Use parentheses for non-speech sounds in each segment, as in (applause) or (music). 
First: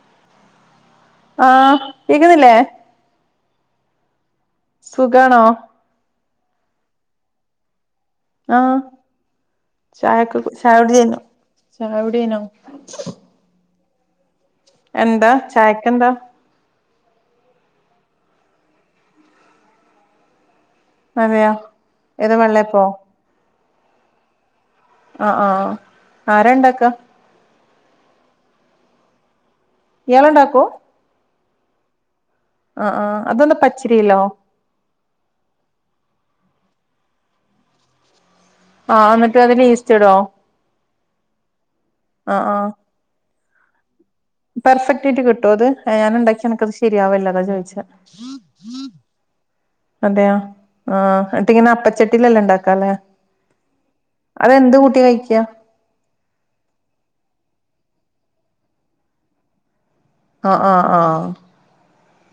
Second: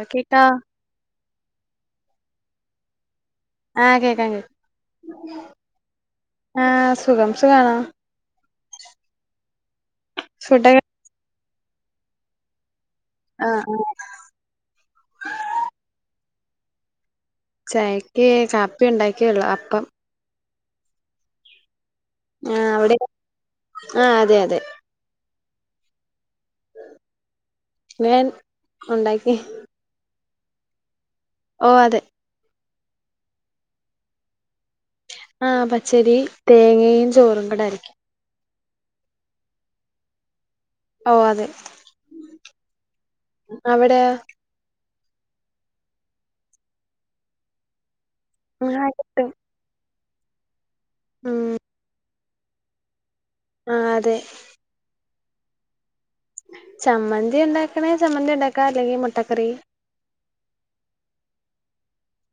അ കേട്ടാ ആ കേക്കുന്നില്ലേ? ആ കേക്കാം കേക്കാം. സുഖാണോ? ആ സുഖം. സുഖാണോ? ആ ചായ ഒക്കെ ചായ ഫുഡൊക്കെ കുടി കഴിഞ്ഞു. ചായടീ കഴിഞ്ഞോ? ആ ആ. എന്താ ചായക്കെന്താ? ചായക്ക് കാപ്പി ഉണ്ടാക്കിയൊള്ളു അപ്പം അതെയോ ഏത് ആഹ് വെള്ളയപ്പോ അവിടെ ആഹ് അതെ അതെ ആഹ് ആരാണ്ടാക്ക നാൻ ഉണ്ടാക്കി ഇയാളൊണ്ടാക്കും ഓ അതെ ആഹ് ആഹ് അതെന്താ പച്ചരിലോ ആഹ് പച്ചരി തേങ്ങയും ചോറും കൂട അരക്കും ആഹ് എന്നിട്ട് അതിന് ഈസ്റ്റ് ഇട്വോ ഓ അതെ ആഹ് ആഹ് അവിടെ പെർഫെക്റ്റ് ആയിട്ട് കിട്ടോ അത് ഞാന് ഉണ്ടാക്കിയ എനക്ക്ത് ശരിയാവല്ല അതാ ചോദിച്ച ആഹ് കിട്ടും അതെയോ ആഹ് ഉം എന്നിട്ടിങ്ങന അപ്പച്ചട്ട് ട്ടിലല്ല ഇണ്ടാക്കാലെ ആഹ് അതെ അതെന്ത് കൂട്ടി കഴി യാ ചമ്മന്തി ഉണ്ടാക്കണേ ചമ്മന്തി ഉണ്ടാക്കാ അല്ലെങ്കി മുട്ടക്കറി ആഹ് ആഹ് ആഹ്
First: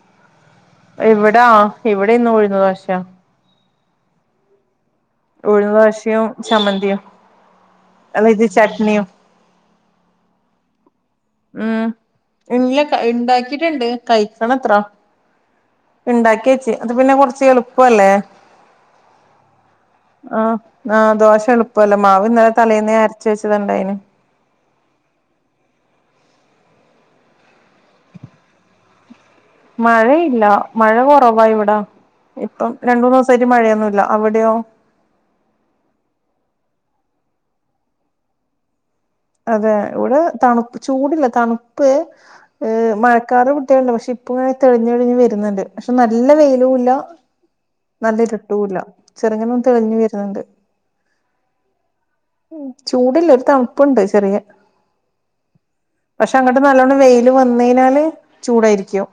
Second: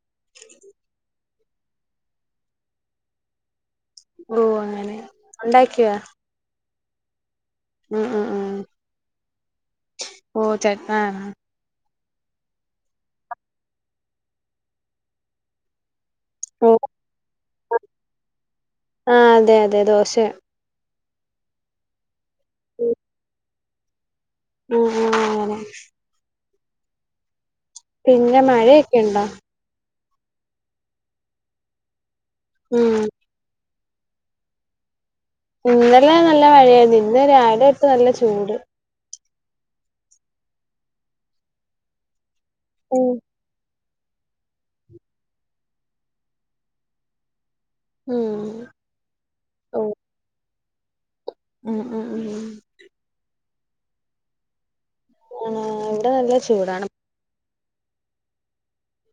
(inaudible) ഇവിടാ ഇവിടെ ഇന്ന് ഉഴുന്ന് ദോശ ഓ അങ്ങനെ ഉഴുന്ന് ദോശയും ചമ്മന്തി ന്തിയും ആഹ് ആഹ് ആഹ് ഓ ചട് ആഹ് ഉം ഇല്ല കയ് ഉണ്ടാക്കിട്ടുണ്ട് കയിക്കണത്ര ഇണ്ടാക്കി ഓ വെച്ച അത് പിന്നെ കൊറച്ച് എളുപ്പല്ലേ ആഹ് അതെ അതെ ദോശ ആഹ് ആഹ് ദോശ എളുപ്പല്ലേ മാവ് ഇന്നല തലേന്നെ അരച് വെച്ച് തുര്ണ്ടായിനു ആഹ് ആഹ് അങ്ങനെ പിന്നെ മഴയൊക്കെ ഉണ്ടോ മഴയില്ല മഴ കൊറവാ ഇവിടാ ഇപ്പം രണ്ട് ഉം മൂന്ന് ദിവസായിട്ട് മഴയൊന്നുല് ല്ല അവിടെയോ ഇന്നെല നല്ല മഴയായിരുന്ന് ഇന്ന് രാവിലെ തൊട്ട് നല്ല ചൂട് അതെ ഇവിടെ തണുപ്പ് ചൂടില്ല തണുപ്പ് ഏഹ് ഉം മഴക്കാറ് ഇവിട് (unintelligible) പക്ഷെ ഇപ്പ ഇങ്ങനെ തെളിഞ്ഞ് തെളിഞ്ഞ് വരുന്നുണ്ട്. പക്ഷെ നല്ല വെയിലുല്ലാ നല്ല ഇരുട്ടൂല്ല ചെറുങ്ങനെ ഓ തെളിഞ്ഞു വരുന്നുണ്ട്. ഉം ഉം ഉം മ് ചൂടില്ല ഒരു തണു പ്പുണ്ട് ചെറിയെ ആണ് ഇവിടെ നല്ല പക്ഷെ അങ്ങോട്ട് ചൂടാണ് നല്ലോണ്ണം വെയില് വന്ന് മെയിനാല് ചൂടായിരിക്കോ?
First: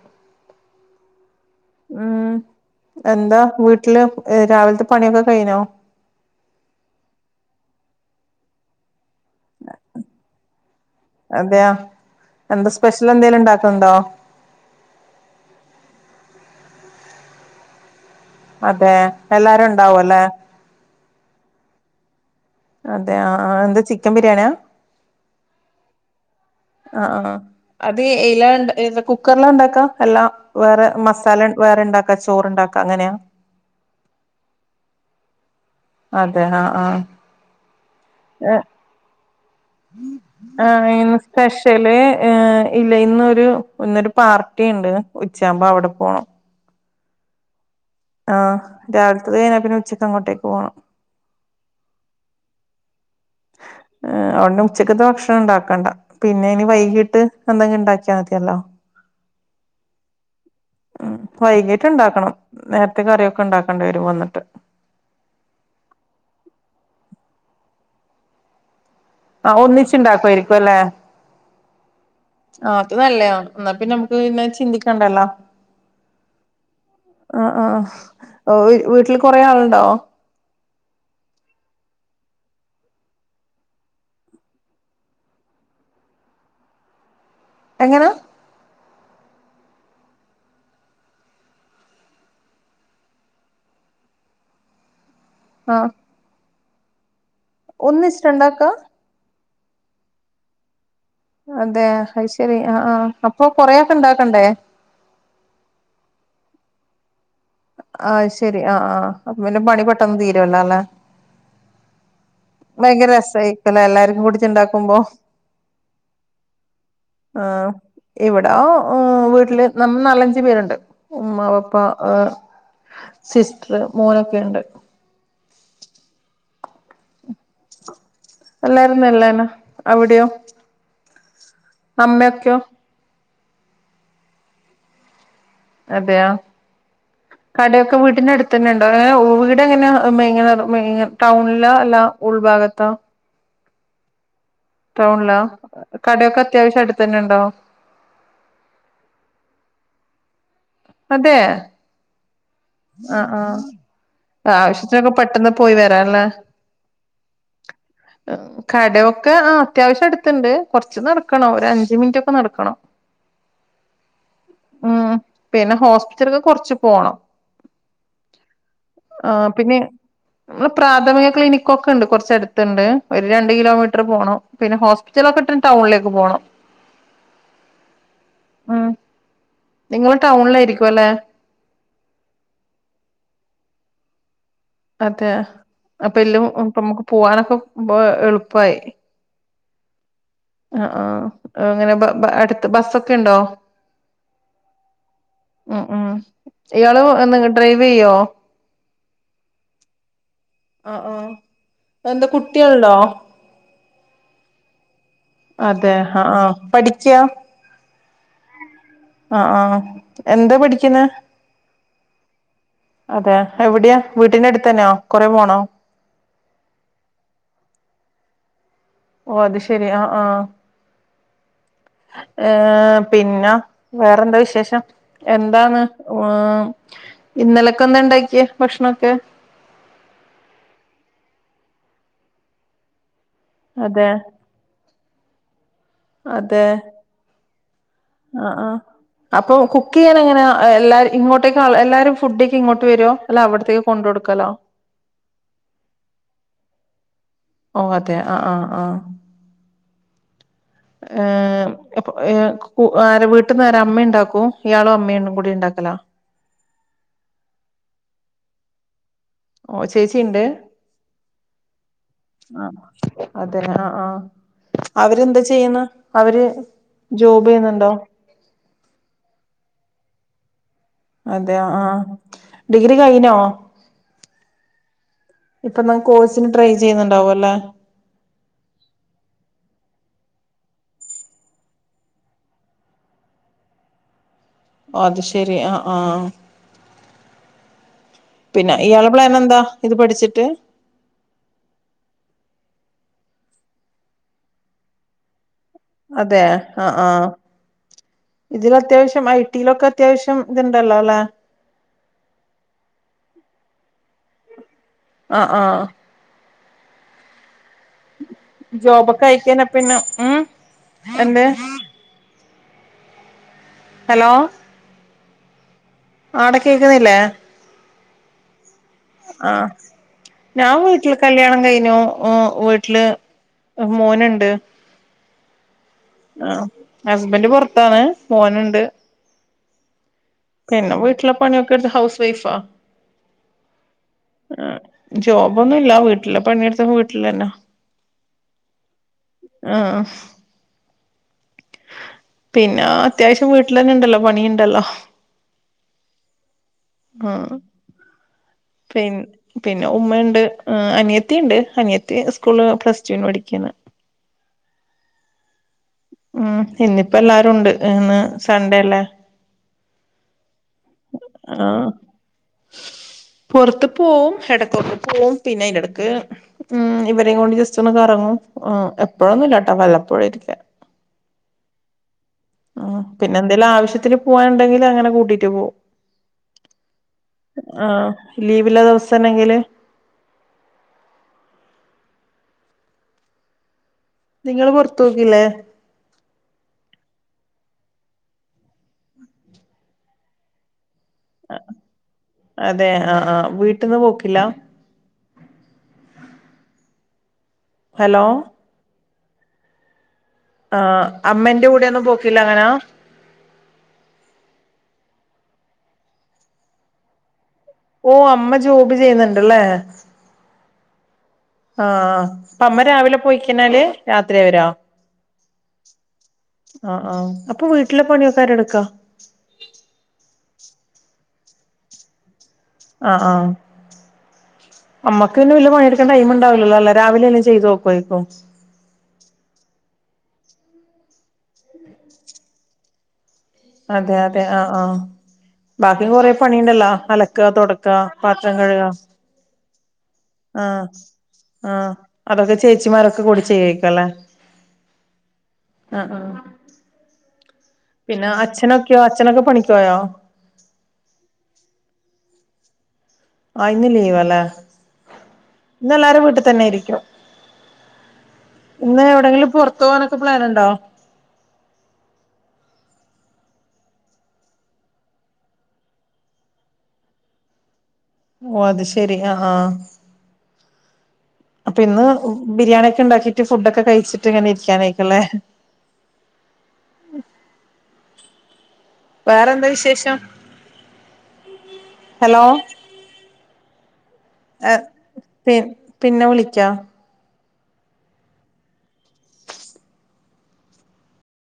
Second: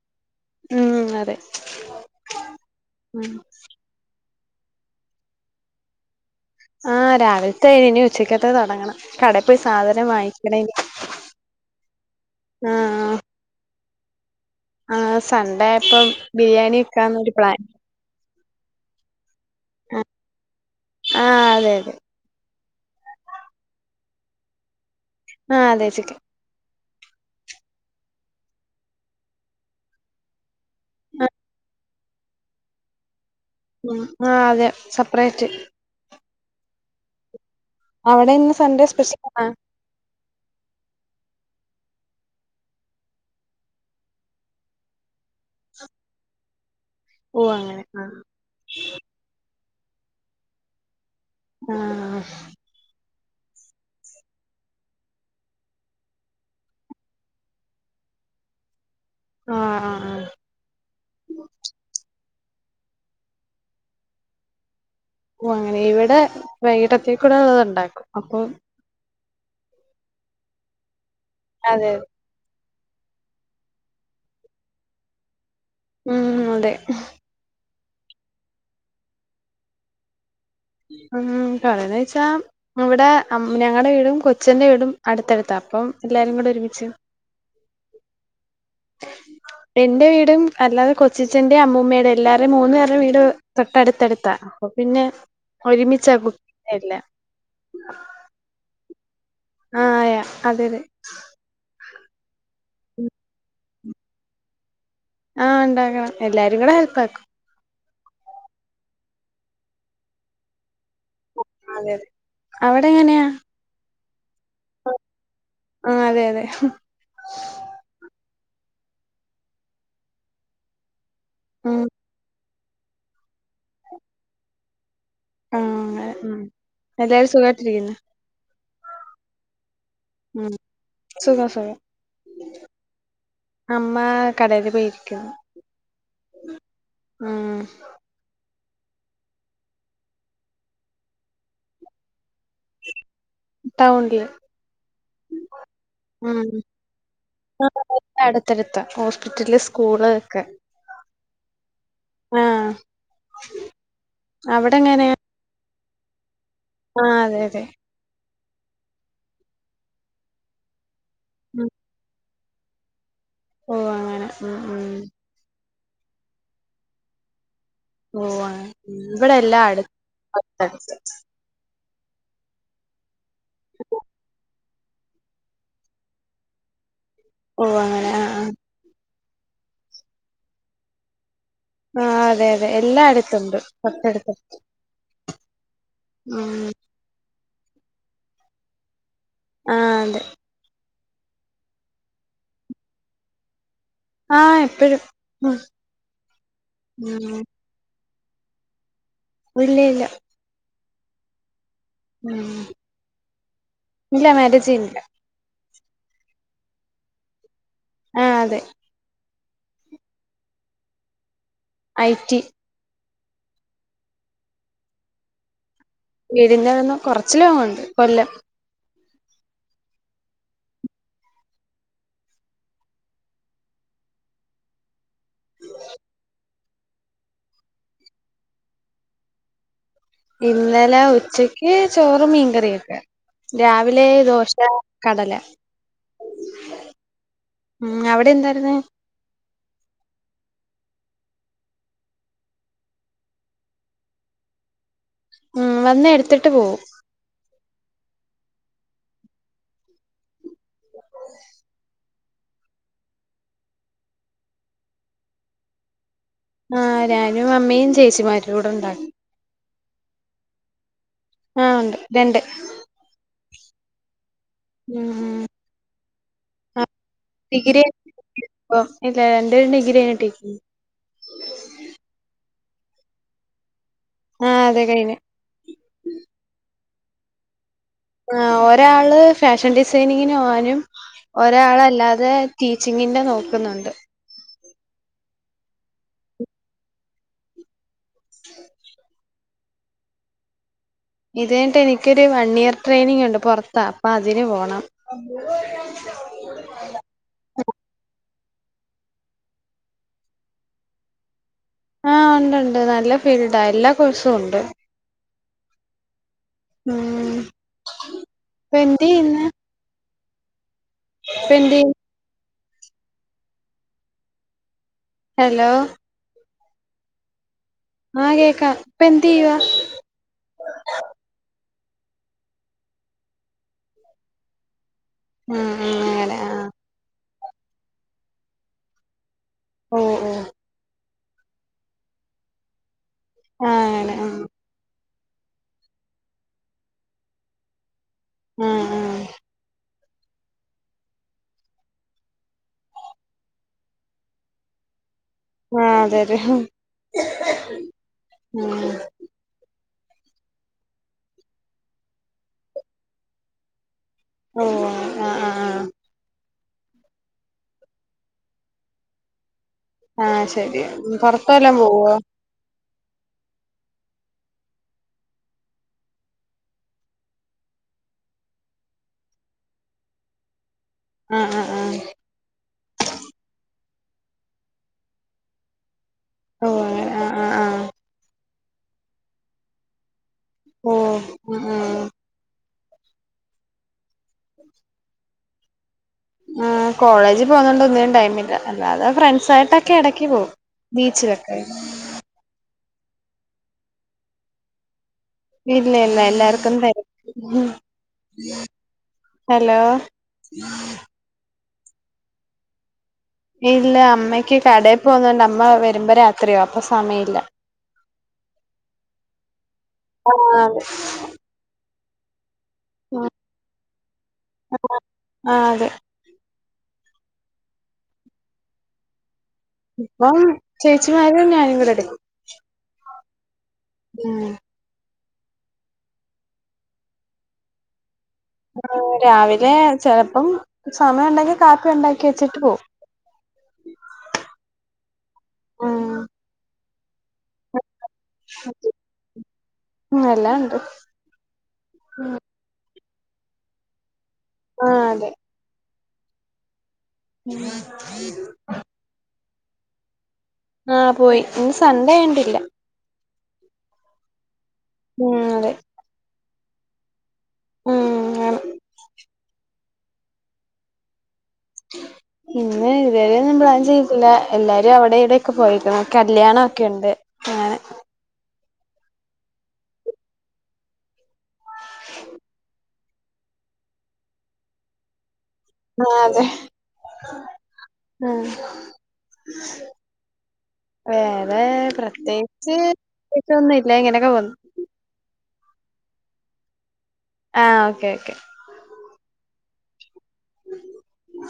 ഉം അതെ ഉം ഉം എന്താ വീട്ടില്? ഏ രാവിലത്തെ പണിയൊക്കെ കയിഞ്ഞോ? ആ രാവിലത്തെഴിഞ്ഞു. ഇനി ഉച്ചയ്ക്കത്തെ തൊടങ്ങണം. അതെയൊ? എന്താ സ്പെഷ്യൽ എന്തേലും ഉണ്ടാക്കുന്നുണ്ടോ? ആ സൺഡേയായപ്പം ബിരിയാണി വക്കാന്നൊരു പ്ലാൻ. അതെ എല്ലാരും ഒണ്ടാവും അല്ലേ? ആഹ് അതെ അതെ. അതെ ആ എന്താ ചിക്കൻ ബിരിയാണിയാ? ആഹ് അതെ ചിക്കൻ ആഹ് ആ അത് ഏയിലാണ്ടാ കുക്കറിലാ ഒണ്ടാക്കുവാ എല്ലാം വേറെ മസാല വേറെണ്ടാക്ക് (unintelligible) ചോറുണ്ടാക്കാ അങ്ങനെയാ? ഉ ആ അതെ സെപ്പറേറ്റ് അതെ ആഹ് ആഹ് അവിടെ ഇന്ന് സൺഡേ സ്പെഷ്യൽ ആഹ് ആ ഇന്ന് സ്പെഷ്യല് എ ഇല്ല ഇന്നൊരു ഇന്നൊരു പാർട്ടിണ്ട് ഉച്ചയാമ്പോ അവിടെ പോണം. ഓ അങ്ങനെ. ആഹ് രാവിലത്തത് കഴിഞ്ഞാ പിന്നെ ഉച് ചക്ക് അങ്ങേട്ടേക്ക് പോണം. ആഹ് ഒണ്ണും ഉച്ചക്കത്തെ ഭക്ഷണം ഉണ്ടാക്കണ്ട. പിന്നെ ഇനി വൈകീട്ട് എന്തെങ്കിലും ഉണ്ടാക്കിയാൽ മതിയല്ലോ ആഹ് ആഹ് ആഹ് വൈകിട്ട്ണ്ടാക്കണം. നേരത്തെ കറിയൊക്കെ ഒണ്ടാക്കേണ്ടി വരും വന്നിട്ട്. ഓ അങ്ങനെ ഇവടെ വൈകിട്ടത്തെക്കൂടെ ഉള്ളത് ഒണ്ടാക്കും. അപ്പൊ ആ ഒന്നിച്ചുണ്ടാക്കുവായിരിക്കും അല്ലേ? അതെതെ. ആ അത് നല്ലയാണ്. എന്നാ പിന്നെ നമുക്ക് പിന്നെ ചിന്തിക്കണ്ടല്ലോ. ഉം അതെ ആഹ് ആഹ് വീട്ടില് കൊറെ ആളുണ്ടോ ഉം പറയന്ന് വെച്ചാ ഇവിടെ ഞങ്ങടെ വീടും കൊച്ചന്റെ വീടും അടുത്തടുത്താ അപ്പം എല്ലാരും കൂടെ ഒരുമിച്ച്. എങ്ങനാ? എന്റെ വീടും അല്ലാതെ കൊച്ചച്ചന്റേം അമ്മൂമ്മേടേം എല്ലാരടേം മൂന്നു പേരുടെ വീട് തൊട്ടടുത്തടുത്താ അപ്പ പിന്നെ. ഒരുമിച്ചാക്കും. എല്ല ഒന്നിച്ചിട്ടാണ്ടാക്കാ? ആ യാ അതെയതെ. അതെയോ അയ്ശ ശരി ആ ആ അപ്പൊ കൊറേയൊക്കൊണ്ടാക്കണ്ടേ? ആ ഉണ്ടാക്കണം എല്ലാരും കൂടെ ഹെൽപ്പാക്കും. ആ ശരി ആ ആ അപ്പൊ പിന്നെ പണി പെട്ടെന്ന് തീരുവല്ലോ അല്ലേ? അതെതെ. ഭയങ്കര രസായ്ക്കല എല്ലാരും. ഓട്. ക്കെണ്ടാക്കുമ്പോ ആ അതെ അതെ. ആ ഇവിടാ ആ വീട്ടില് നമ്മ നാലഞ്ചു പേരുണ്ട്. ഉമ്മ പപ്പാ മ്മ്. ആ സിസ്റ്ററ് മോനൊക്കെയൊണ്ട്. ആ എ എല്ലാരും സുഖായിട്ടിരിക്കുന്നോ? എല്ലാരും നല്ലന്നെ. അവിടെയോ, മ്മ്. അമ്മയൊക്കെയോ? അമ്മാ കടയില് പോയിരിക്കാണ് അതെയോ, കടയൊക്കെ വീട്ടിനടു ത്തന്നെ ഉണ്ടോ, ഏ വെ വീട് എങ്ങനെ ഭയങ്കര ഭയങ്കര ടൗണിലാ അല്ല ഉൾഭാഗത്താ? ടൗണിൽ ടൗണിലോ, കടയൊക്കെ അത്യാവശ്യം അടുത്ത് തന്നെണ്ടോ? അടുത്തടുത്ത ഹോസ്പിറ്റല് സ്കൂള് ഒക്കെ. അതേ ആഹ് ആ ആ അവിടെ ആവശ്യത്തിനൊക്കെ പെട്ടെന്ന് പോയി വരാല്ലേ? ആ അതെയതെ. കടയൊക്കെ, ആ അത്യാവശ്യം അടുത്ത്ണ്ട്, കുറച്ച് ച്ചു നടക്കണം ഒരഞ്ച് മിനിറ്റൊക്കെ നട ക്കണം. പോവ്വാങ്ങനെ ഉം ഉം. ഹോസ്പിറ്റലക്കെ കൊറച്ച് പോണം. ഓ ആ ഇവിടെ ആഹ് എല്ലാം അടു ത്തടുത്ത് ഇപ്പൊക്കെ ഉണ്ട് കുറച്ചടുത്ത്ണ്ട് ഒരു രണ്ട് കിലോമീറ്റർ പോണം പിന്നെ ഹോസ്പിറ്റലൊക്കെട്ടാൻ ടൗണിലേക്ക് പോണം ഓ അങ്ങെ ആ ആ ഉം നിങ്ങള് ടൗണിലായിരിക്കുവല്ലേ ആ അതെ അതെ എല്ലായിടത്തുണ്ട് (unintelligible) അതെ അപ്പൊ എല്ലോം ഉം ഒപ്പമ്മക്ക് പോവാനൊക്കെ മ്പോ എളുപ്പായി ആ അതെ ആ ആ അങ്ങനെ ബ ബ അടുത്ത് ബസ്സൊക്കെ ഉണ്ടോ ആഹ് എപ്പഴും ഉ ഉം ഇയാള് ഉം ന്ന് ഡ്രൈവ് ചെയ്യോ ഇല്ല (unintelligible) ആ ആ എന്താ ഉം കുട്ടിയണ്ടോ ഇല്ല മാരേജ് ചെയ്യുന്നില്ല അതെ ഹ ആ പഠിയ്ക്കാ ആ അതെ ആ ആ എന്താ പഠിക്കുന്നേ ഐ റ്റി അതെ എവിടെയാ വീട്ടിന്റെ അടുത്തന്നെയോ കൊറെ പോണോ വീടിന്റെവിടുന്ന് കൊറച്ച് ലോങ്ങുണ്ട്‌ കൊല്ലം ഓ അത് ശെരി ആ ആ ഏ പിന്നെ വേറെന്താ വിശേഷം എന്താണ് ഇന്നലക്കെന്താ ഉണ്ടാക്കിയേ ഭക്ഷണൊക്കെ ഇന്നലെ ഉച്ചക്ക് ചോറ് മീൻക്കറിയൊക്കെ അതെ കടല അതെ ഉം അവിടെ ആ ആ എന്തായിരുന്നു അപ്പൊ കുക്കിയാനെങ്ങനാ എല്ലാര ഇങ്ങോട്ടേക്ക എല്ലാരും ഫുഡയിക്കാൻ ഇങ്ങോട്ട് വരുമോ അല്ല അവിടത്തേക്ക് കൊണ്ട് കൊടുക്കലോ ഉം വന്ന് എടുത്തിട്ട് പോവും ഓ അതെ അ ആ ആ ഏ അപ്പൊ എ കു ആരാ വീട്ടിന്നാരാ അമ്മേണ്ടാക്കോ ഇയാളും അമ്മയും കൂടി ഉണ്ടാക്കല ആ ഞാനും അമ്മയും ചേച്ചിമാരും കൂടെണ്ടാക്കും ഓ ചേച്ചീണ്ട് ആഹ് ഉണ്ട് രണ്ട് ആ അതന്നെ ആ ആ ഉം അവര്ന്താ ഉം ചെയ്യുന്നേ അവര് ആഹ് ജോബ് ഡിഗ്രി ചെയ്യുന്നുണ്ടോ ഇപ്പം ഇല്ല രണ്ടുപേരും ഡിഗ്രി (inaudible) അതെയ ആ ഡിഗ്രി കയിഞ്ഞോ ആഹ് അതെ കഴിഞ്ഞ് ഇപ്പൊ നാ കോഴ്സിന് ട്രൈ ചെയ്യുന്നുണ്ടാവും അല്ലെ ആ ഒരാള് ഫാഷൻ ഡിസൈനിങ്ങിന് പോകാനും ഒരാളല്ലാതെ ടീച്ചിങ്ങിന്റെ നോക്കുന്നുണ്ട് അത് ശരി ആ ആ പിന്നെ ഇയാള് പ്ലാനെന്താ ഇത് പഠിച്ചിട്ട് ഇത് കഴിഞ്ഞിട്ട് എനിക്കൊരു വൺ ഇയർ ട്രെയിനിങ് ഉണ്ട് പൊറത്താ അപ്പൊ അതിന് പോണം അതേ ആ ആഹ് ഇതിൽ അത്യാവശ്യം ഐടിയിലൊക്കെ അത്യാവശ്യം ഇത്ണ്ടല്ലോല്ലെ ആഹ് ഉണ്ട്ണ്ട് നല്ല ഫീൽഡാ എല്ലാ കോഴ്സും ഉണ്ട് ആ ആഹ് ഉം ഇപ്പ ജോബൊക്കെ ആയക്കാനോ പിന്നോ ഇപ്പെന്തെയ്യ് ഹലോ ഹലോ ആടെ കേക്ക്‌ന്നില്ലേ ആ കേക്കാം ഇപ്പ എന്തെയ്യുവാ ആഹ് ഞാൻ വീട്ടില് കല്യാണം കഴി നോ ഓ വീട്ടില് മോനുണ്ട് ഉം ഉം അങ്ങനെ ആഹ് അ ഹസ്ബന്റ് പൊറത്താണ് മോന് ഇണ്ട് ഓ ട്ടിലെ പണിയൊക്കെ എടുത്ത് ഹൗസ് വൈഫാ ആണ് ജോബൊന്നും ഇല്ല വീട്ടില് പണിയെടുത്ത് വീട്ടില് തന്നെ ഉം പിന്നാ അത്യാവശ്യം വീട്ടിലെന്നെ ഇണ്ടല്ലോ പണിയിണ്ടല്ലോ ആഹ് അതെതെ ഹ് ആഹ് ഉം ന്നെ ഉമ്മ ഇണ്ട് അനിയത്തി ഇണ്ട് അനിയത്തി സ്കൂളില് പ്ലസ്ടൂന് പഠിക്കുന്നു ഓഹ് ആ ആ ഉം ഇന്നിപ്പ എല്ലാരും ഉണ്ട് ഇന്ന് സൺഡേ അല്ലേ ആഹ് ശരി പൊറത്ത് വല്ലോം ആഹ് പോവോ പുറത്ത് പോവും എടകൊക്കെ പോവും പിന്നെ അയിന്റെ എടക്ക്‌ ഉം ഇവരേം കൊണ്ട് ജസ്റ്റ് ഒന്ന് കറങ്ങും എഹ് എപ്പോഴൊന്നും ഇല്ലാട്ടോ വല്ലപ്പോഴും ഒക്കെ ആഹ് ആഹ് ആഹ് ആഹ് പിന്നെ എന്തേലും ആവശ്യത്തി ത്തിന് പോകാന്ണ്ടെങ്കിൽ അങ്ങനെ കൂട്ടീറ്റ് പോകും ഓഹ് അങ്ങനെ ആഹ് ആഹ് ആഹ് ലീവില്ല ദിവസ ആണെങ്കില് ഓഹ് ഉം ഉം നിങ്ങള് പൊറത്ത് പോക്കില്ലേ ആഹ് കോളേജ് പോന്നോണ്ട് ഒന്നിനും ടൈമില്ല അല്ലാതെ ഫ്രണ്ട്സ് ആയിട്ടൊക്കെ എടയ്ക്ക് പോവും ബീച്ചിലൊക്കെ തെ ആ ആ വീട്ട്ന്ന് പോക്കില്ല ഇല്ല ഇല്ല എല്ലാർക്കും തെര ഹലോ ഹലോ ആ അമ്മന്റെ കു ടെന്നും പോക്കില്ല അങ്ങനാ ഇല്ല അമ്മയ്ക്ക് കടയിൽ പോന്നോണ്ട് അമ്മ വരുമ്പോ രാത്രിയാവും അപ്പൊ സമയല്ല ഓ അമ്മ ജോബ് ചെയ്യുന്നുണ്ടല്ലേ ആ ആഹ് അതെ ആ അ അപ്പ അമ്മ രാവിലെ പോയിക്കയ്ഞ്ഞാല് രാത്രിയാ വരാ ആഹ് അതെ ആ ആഹ് അപ്പൊ വീട്ടിലെ പണിയൊക്കെ ആരാടുക്കാ ഇപ്പം ചേച്ചിമാരും ഞാനും കൂടെടുക്കും അ ആ ഉം അമ്മക്ക് പിന്നെ വല്ല്യ പണിട്ക്കാ ടൈം ണ്ടാവില്ലല്ലോല്ലേ രാവിലെല്ലാം ചെയ്തവേക്കോയിക്കും രാവിലെ ചെലപ്പം ചാ അമ്മണ്ടെങ്ങി കാപ്പി ഉണ്ടാക്കി വച്ചിട്ട് പോം അതെ അതെ ആ ആ ബാക്കിം ഉം കൊറെ പണിണ്ടല്ലോ അലക്കാ തൊട ക്കാ പാത്രം കഴുകാ ഉം എല്ലാം ആ ഉണ്ട് ആ അതൊക്കെ ചേച്ചിമാര് ക്കെ കൂടി ചെയ്യേക്കുംല്ലേ ആ അതെ അ ആ പിന്നെ അച്ഛനൊക്കെയോ അച്ഛനൊക്കെ പണിക്ക ക്കൊയോ ആ പോയി ഇന്ന് സൻഡേ ആയോണ്ടില്ല ആ ഇന്ന് ലീവല്ലേ ഉം അതെ തന്നെയിരിക്യോ ഉം ആണ് ഇന്ന് എവിടെങ്കിലും പൊറ ത്തോവാനൊക്കെ പ്ലാനുണ്ടോ ഇന്ന് ഇതുവരെയൊന്നും പ്ലാൻ ചെയ്തില്ല എല്ലാരും അവിടെ ഇവിടൊക്കെ പോയെക്കുനു കല്യാണം ഒക്കെ ഒണ്ട് അങ്ങനെ ഓ അത് ശെരി ആ ആ അപ്പൊ ഇന്ന് ബിരിയാണി ഒക്കെ ഉണ്ടാക്കിട്ട് ഫുഡൊക്കെ കഴിച്ചിട്ട് ഇങ്ങനെ ഇരിക്കാനേക്കും ല്ലെ ആ അതെ വേറെന്താ വിശേഷം ആ വേറെ ഹലോ പ്രത്യേകിച്ച് പ്രേത്യേകിച്ചൊന്നുല്ല ഇങ്ങനൊക്കെ പോന്നു പി പിന്നെ വിളിക്കാം ആ ഓക്കെ ഓക്കെ